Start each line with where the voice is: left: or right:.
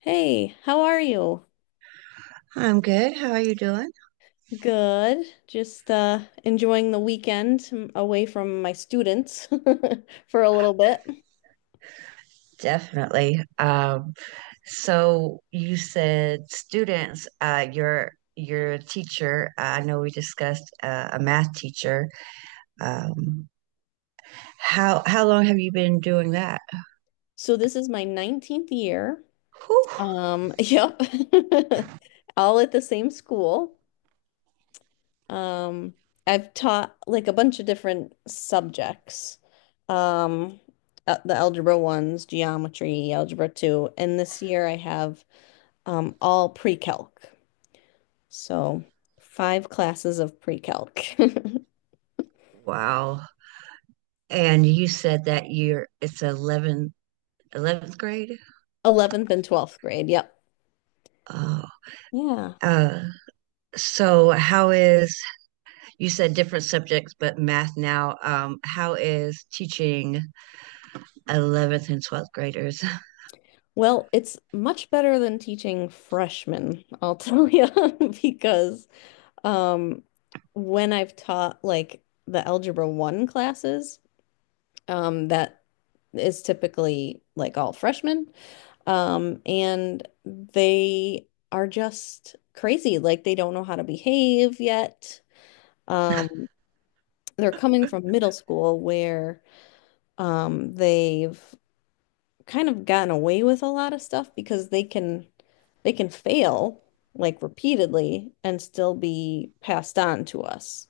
left: Hey, how are you?
right: I'm good. How are you doing?
left: Good. Just enjoying the weekend away from my students for a little bit.
right: Definitely. So you said students, your teacher, I know we discussed a math teacher. Um, how long have you been doing that?
left: So this is my 19th year.
right: Whew.
left: Yep. All at the same school. Um, I've taught like a bunch of different subjects. Um, the algebra ones, geometry, algebra two, and this year I have all pre-calc. So five classes of pre-calc.
right: Wow. And you said that you're it's 11th grade?
left: 11th and 12th grade. Yep.
right: Oh.
left: Yeah.
right: Uh, so how is you said different subjects, but math now. How is teaching 11th and 12th graders?
left: Well, it's much better than teaching freshmen, I'll tell you, because um, when I've taught like the Algebra 1 classes, that is typically like all freshmen, and they are just crazy. Like they don't know how to behave yet. Um, they're coming from middle school where they've kind of gotten away with a lot of stuff because they can fail like repeatedly and still be passed on to us.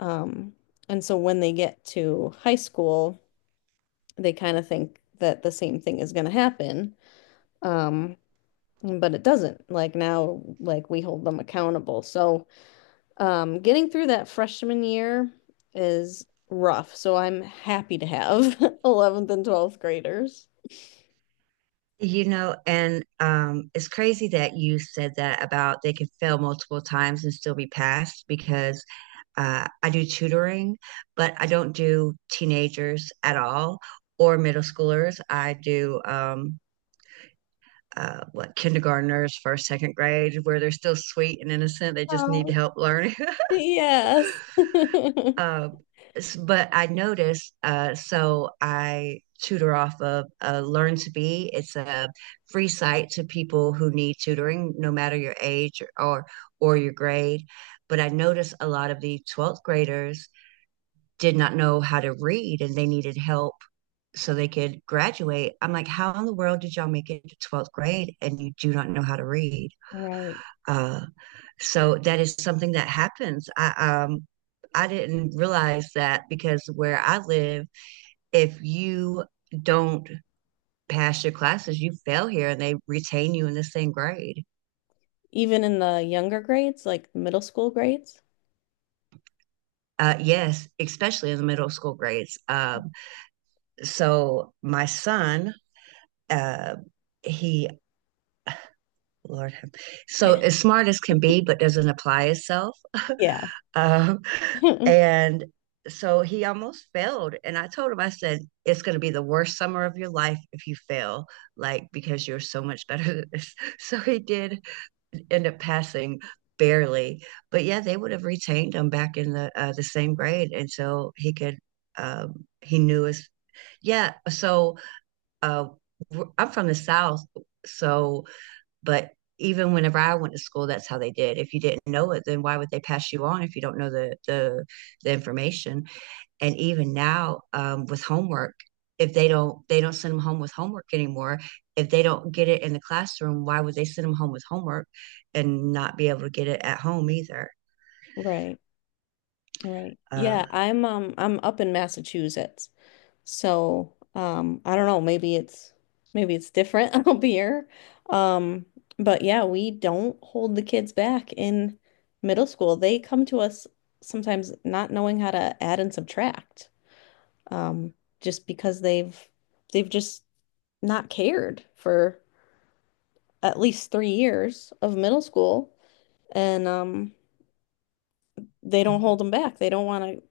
left: Um, and so when they get to high school, they kind of think that the same thing is going to happen. Um, but it doesn't. Like now, like we hold them accountable. So getting through that freshman year is rough. So I'm happy to have 11th and 12th graders.
right: And it's crazy that you said that about they can fail multiple times and still be passed, because I do tutoring, but I don't do teenagers at all or middle schoolers. I do what kindergartners, first, second grade, where they're still sweet and innocent. They just need
left: Oh,
right: help learning.
left: yes.
right: Uh, but I noticed, so I tutor off of Learn to Be. It's a free site to people who need tutoring, no matter your age or your grade. But I noticed a lot of the 12th graders did not know how to read, and they needed help so they could graduate. I'm like, how in the world did y'all make it to 12th grade and you do not know how to read?
left: Right.
right: Uh, so that is something that happens. Um I didn't realize that, because where I live, if you don't pass your classes, you fail here, and they retain you in the same grade.
left: Even in the younger grades, like middle school grades.
right: Yes, especially in the middle school grades. So my son, uh, he Lord, have- so as smart as can be, but doesn't apply itself.
left: Yeah.
right: Uh, And so he almost failed. And I told him, I said, it's going to be the worst summer of your life if you fail, like, because you're so much better than this. So he did end up passing, barely. But yeah, they would have retained him back in the same grade. And so he knew his, yeah. So uh, I'm from the South. So, but even whenever I went to school, that's how they did. If you didn't know it, then why would they pass you on if you don't know the information? And even now, with homework, if they don't they don't send them home with homework anymore. If they don't get it in the classroom, why would they send them home with homework and not be able to get it at home either?
left: Right. Right.
right: uh,
left: Yeah, I'm up in Massachusetts. So, I don't know, maybe it's different up here. Um but yeah, we don't hold the kids back in middle school. They come to us sometimes not knowing how to add and subtract. Um just because they've just not cared for at least 3 years of middle school, and they don't hold them back. They don't want to.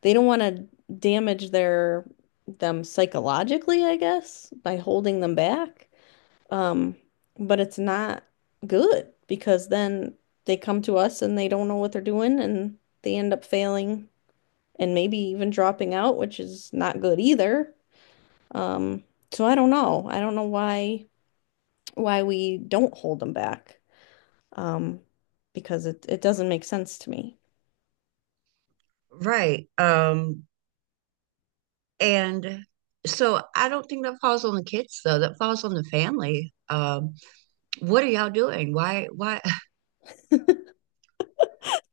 left: They don't want to damage their them psychologically, I guess, by holding them back. Um, but it's not good because then they come to us and they don't know what they're doing and they end up failing and maybe even dropping out, which is not good either. Um, so I don't know. I don't know why we don't hold them back. um, because it doesn't make sense to me.
right: right. And so I don't think that falls on the kids, though; that falls on the family. What are y'all doing? Why?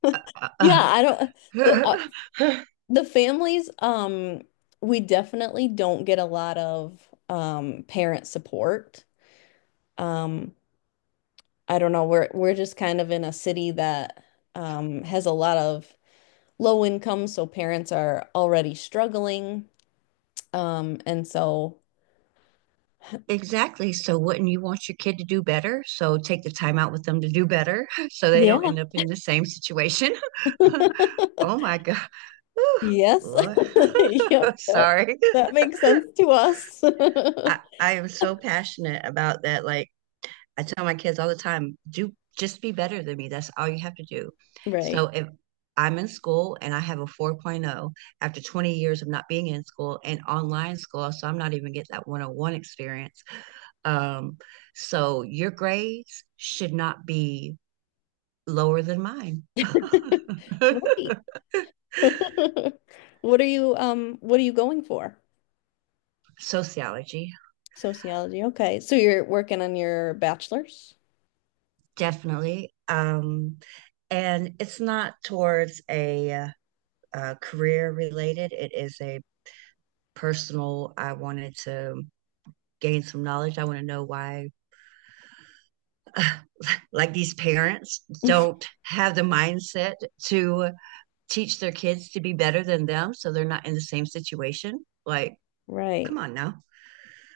left: Yeah, I don't the uh, the families we definitely don't get a lot of parent support. Um I don't know, we're just kind of in a city that has a lot of low income, so parents are already struggling. And so
right: Exactly. So wouldn't you want your kid to do better? So take the time out with them to do better, so they don't
left: yeah,
right: end up in the same situation. Oh my God. Whew,
left: yes.
right: Lord.
left: Yep, that
right: Sorry.
left: that makes sense to us.
right: I am so passionate about that. Like, I tell my kids all the time, do just be better than me. That's all you have to do.
left: Right.
right: So if I'm in school and I have a 4.0 after 20 years of not being in school, and online school, so I'm not even getting that 101 experience. Um, so your grades should not be lower than mine.
left: Right. What are you going for?
right: Sociology,
left: Sociology. Okay. So you're working on your bachelor's?
right: definitely. And it's not towards a, career related, it is a personal. I wanted to gain some knowledge. I want to know why, like, these parents don't have the mindset to teach their kids to be better than them, so they're not in the same situation. Like,
left: Right.
right: come on now.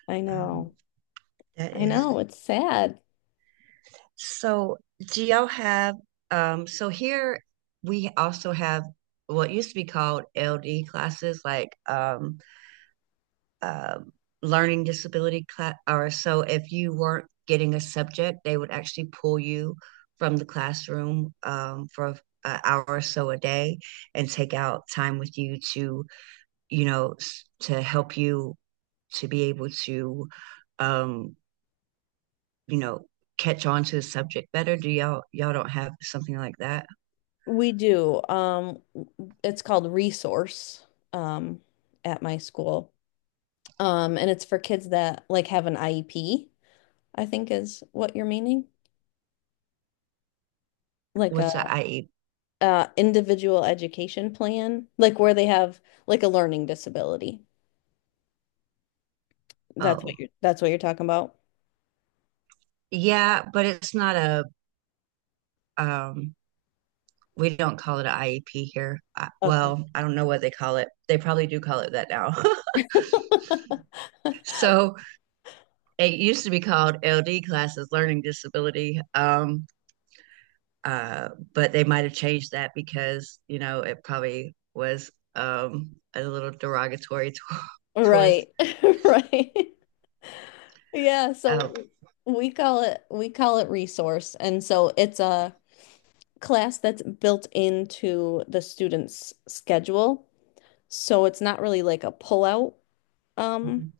left: I
right: Um,
left: know.
right: that
left: I
right: is
left: know. It's sad.
right: so. Do y'all have, so here we also have what used to be called LD classes, like, um learning disability class. Or so if you weren't getting a subject, they would actually pull you from the classroom, for an hour or so a day, and take out time with you to, you know, to help you to be able to, um, you know, catch on to the subject better? Do y'all don't have something like that?
left: We do. It's called Resource um at my school. And it's for kids that like have an IEP, I think is what you're meaning. Like a
right: What's the IEP?
left: individual education plan, like where they have like a learning disability. That's what
right: Oh,
left: you're that's what you're talking about.
right: yeah, but it's not a, um we don't call it an IEP here. I,
left: Okay.
right: well, I don't know what they call it. They probably do call it that now. so it used to be called LD classes, learning disability. But they might have changed that, because it probably was, a little derogatory towards.
left: Right. Right. Yeah,
right: Oh,
left: so we call it resource. And so it's a class that's built into the student's schedule. So it's not really like a pullout um
right: mm-hmm.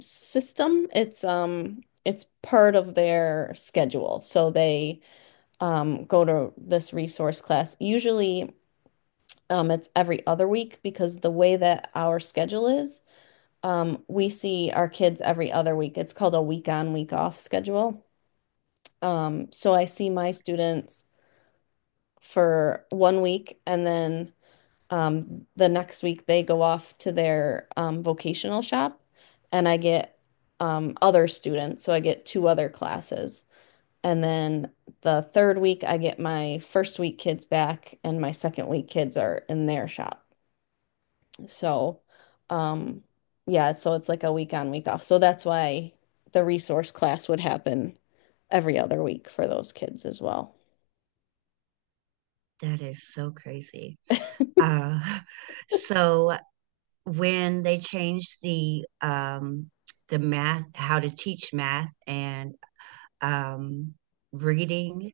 left: system. It's part of their schedule. So they go to this resource class. Usually it's every other week because the way that our schedule is. We see our kids every other week. It's called a week on, week off schedule. So I see my students for 1 week and then the next week they go off to their vocational shop and I get other students. So I get two other classes. And then the third week, I get my first week kids back, and my second week kids are in their shop. So, um, yeah, so it's like a week on, week off. So that's why the resource class would happen every other week for those kids as well.
right: That is so crazy. Uh, so when they changed the math, how to teach math and, um, reading,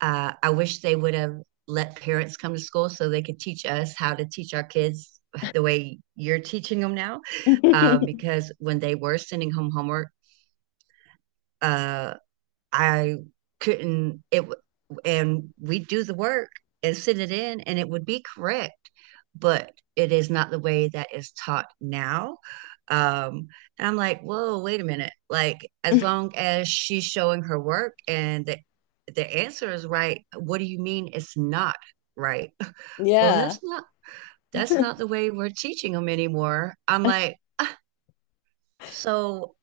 right: I wish they would have let parents come to school so they could teach us how to teach our kids the way you're teaching them now. Um, because when they were sending home homework, uh, I couldn't it, and we do the work and send it in, and it would be correct, but it is not the way that is taught now. Um, and I'm like, whoa, wait a minute. Like, as long as she's showing her work and the answer is right, what do you mean it's not right? Well,
left: Yeah.
right: that's not that's not the way we're teaching them anymore. I'm like, so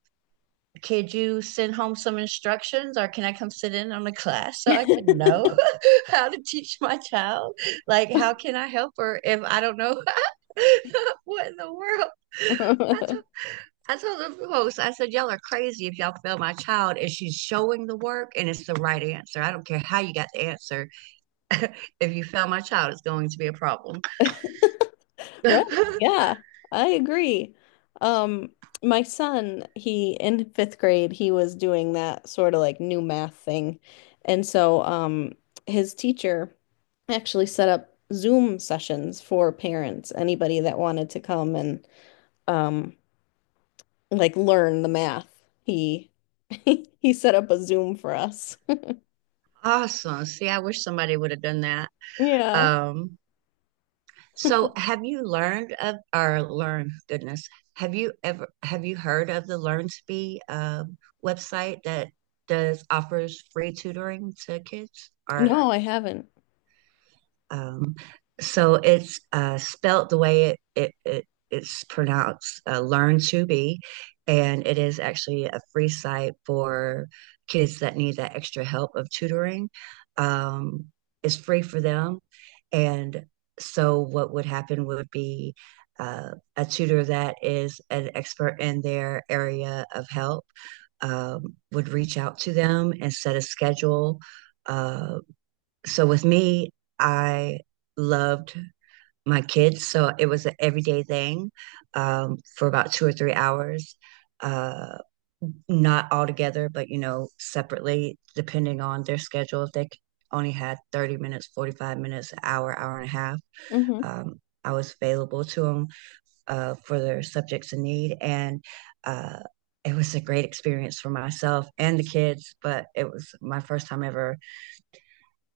right: could you send home some instructions, or can I come sit in on the class so I can know how to teach my child? Like, how can I help her if I don't know what in the world? I told, I told the host, I said, y'all are crazy if y'all fail my child and she's showing the work and it's the right answer. I don't care how you got the answer. if you fail my child, it's going to be a problem.
left: Right. Yeah, I agree. Um, my son, he in fifth grade, he was doing that sort of like new math thing. And so, his teacher actually set up Zoom sessions for parents, anybody that wanted to come and um like learn the math. He he set up a Zoom for us.
right: awesome. See, I wish somebody would have done that.
left: Yeah.
right: Um, So have you learned of, or learn, goodness? Have you heard of the LearnSpe, website that does offers free tutoring to kids, or,
left: No, I haven't.
right: um, so it's, spelt the way it's pronounced, Learn to Be, and it is actually a free site for kids that need that extra help of tutoring. Um, it's free for them. And so, what would happen would be, uh, a tutor that is an expert in their area of help, would reach out to them and set a schedule. Uh, so with me, I loved my kids. So it was an everyday thing, for about 2 or 3 hours, uh, not all together, but, separately, depending on their schedule. If they only had 30 minutes, 45 minutes, an hour, hour and a half,
left: Hmm.
right: um, I was available to them for their subjects in need. And, uh, it was a great experience for myself and the kids, but it was my first time ever,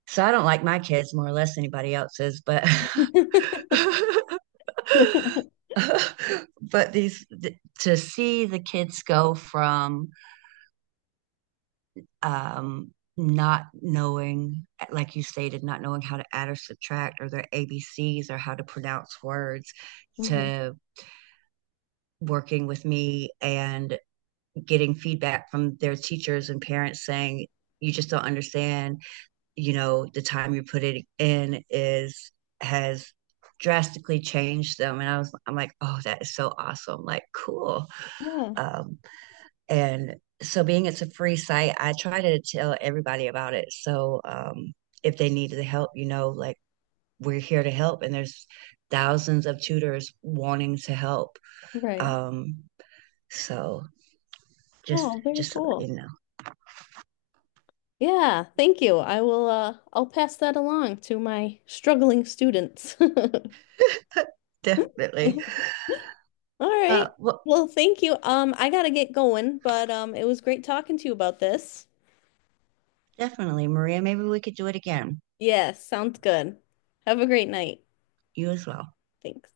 right: so I don't like my kids more or less anybody else's, but to see the kids go from, not knowing, like you stated, not knowing how to add or subtract or their ABCs or how to pronounce words,
left: Hmm.
right: to working with me and getting feedback from their teachers and parents saying, you just don't understand, the time you put it in is has drastically changed them. And I'm like, oh, that is so awesome, like, cool.
left: Yeah,
right: Um and so, being it's a free site, I try to tell everybody about it. So, if they need the help, like, we're here to help, and there's thousands of tutors wanting to help.
left: right.
right: Um so just
left: Oh, very
right: just so you
left: cool.
right: know.
left: Yeah, thank you. I will I'll pass that along to my struggling students.
right: definitely.
left: All right.
right: Well,
left: Well, thank you. I gotta get going, but it was great talking to you about this.
right: definitely, Maria, maybe we could do it again.
left: Yes, sounds good. Have a great night.
right: You as well.
left: Thanks.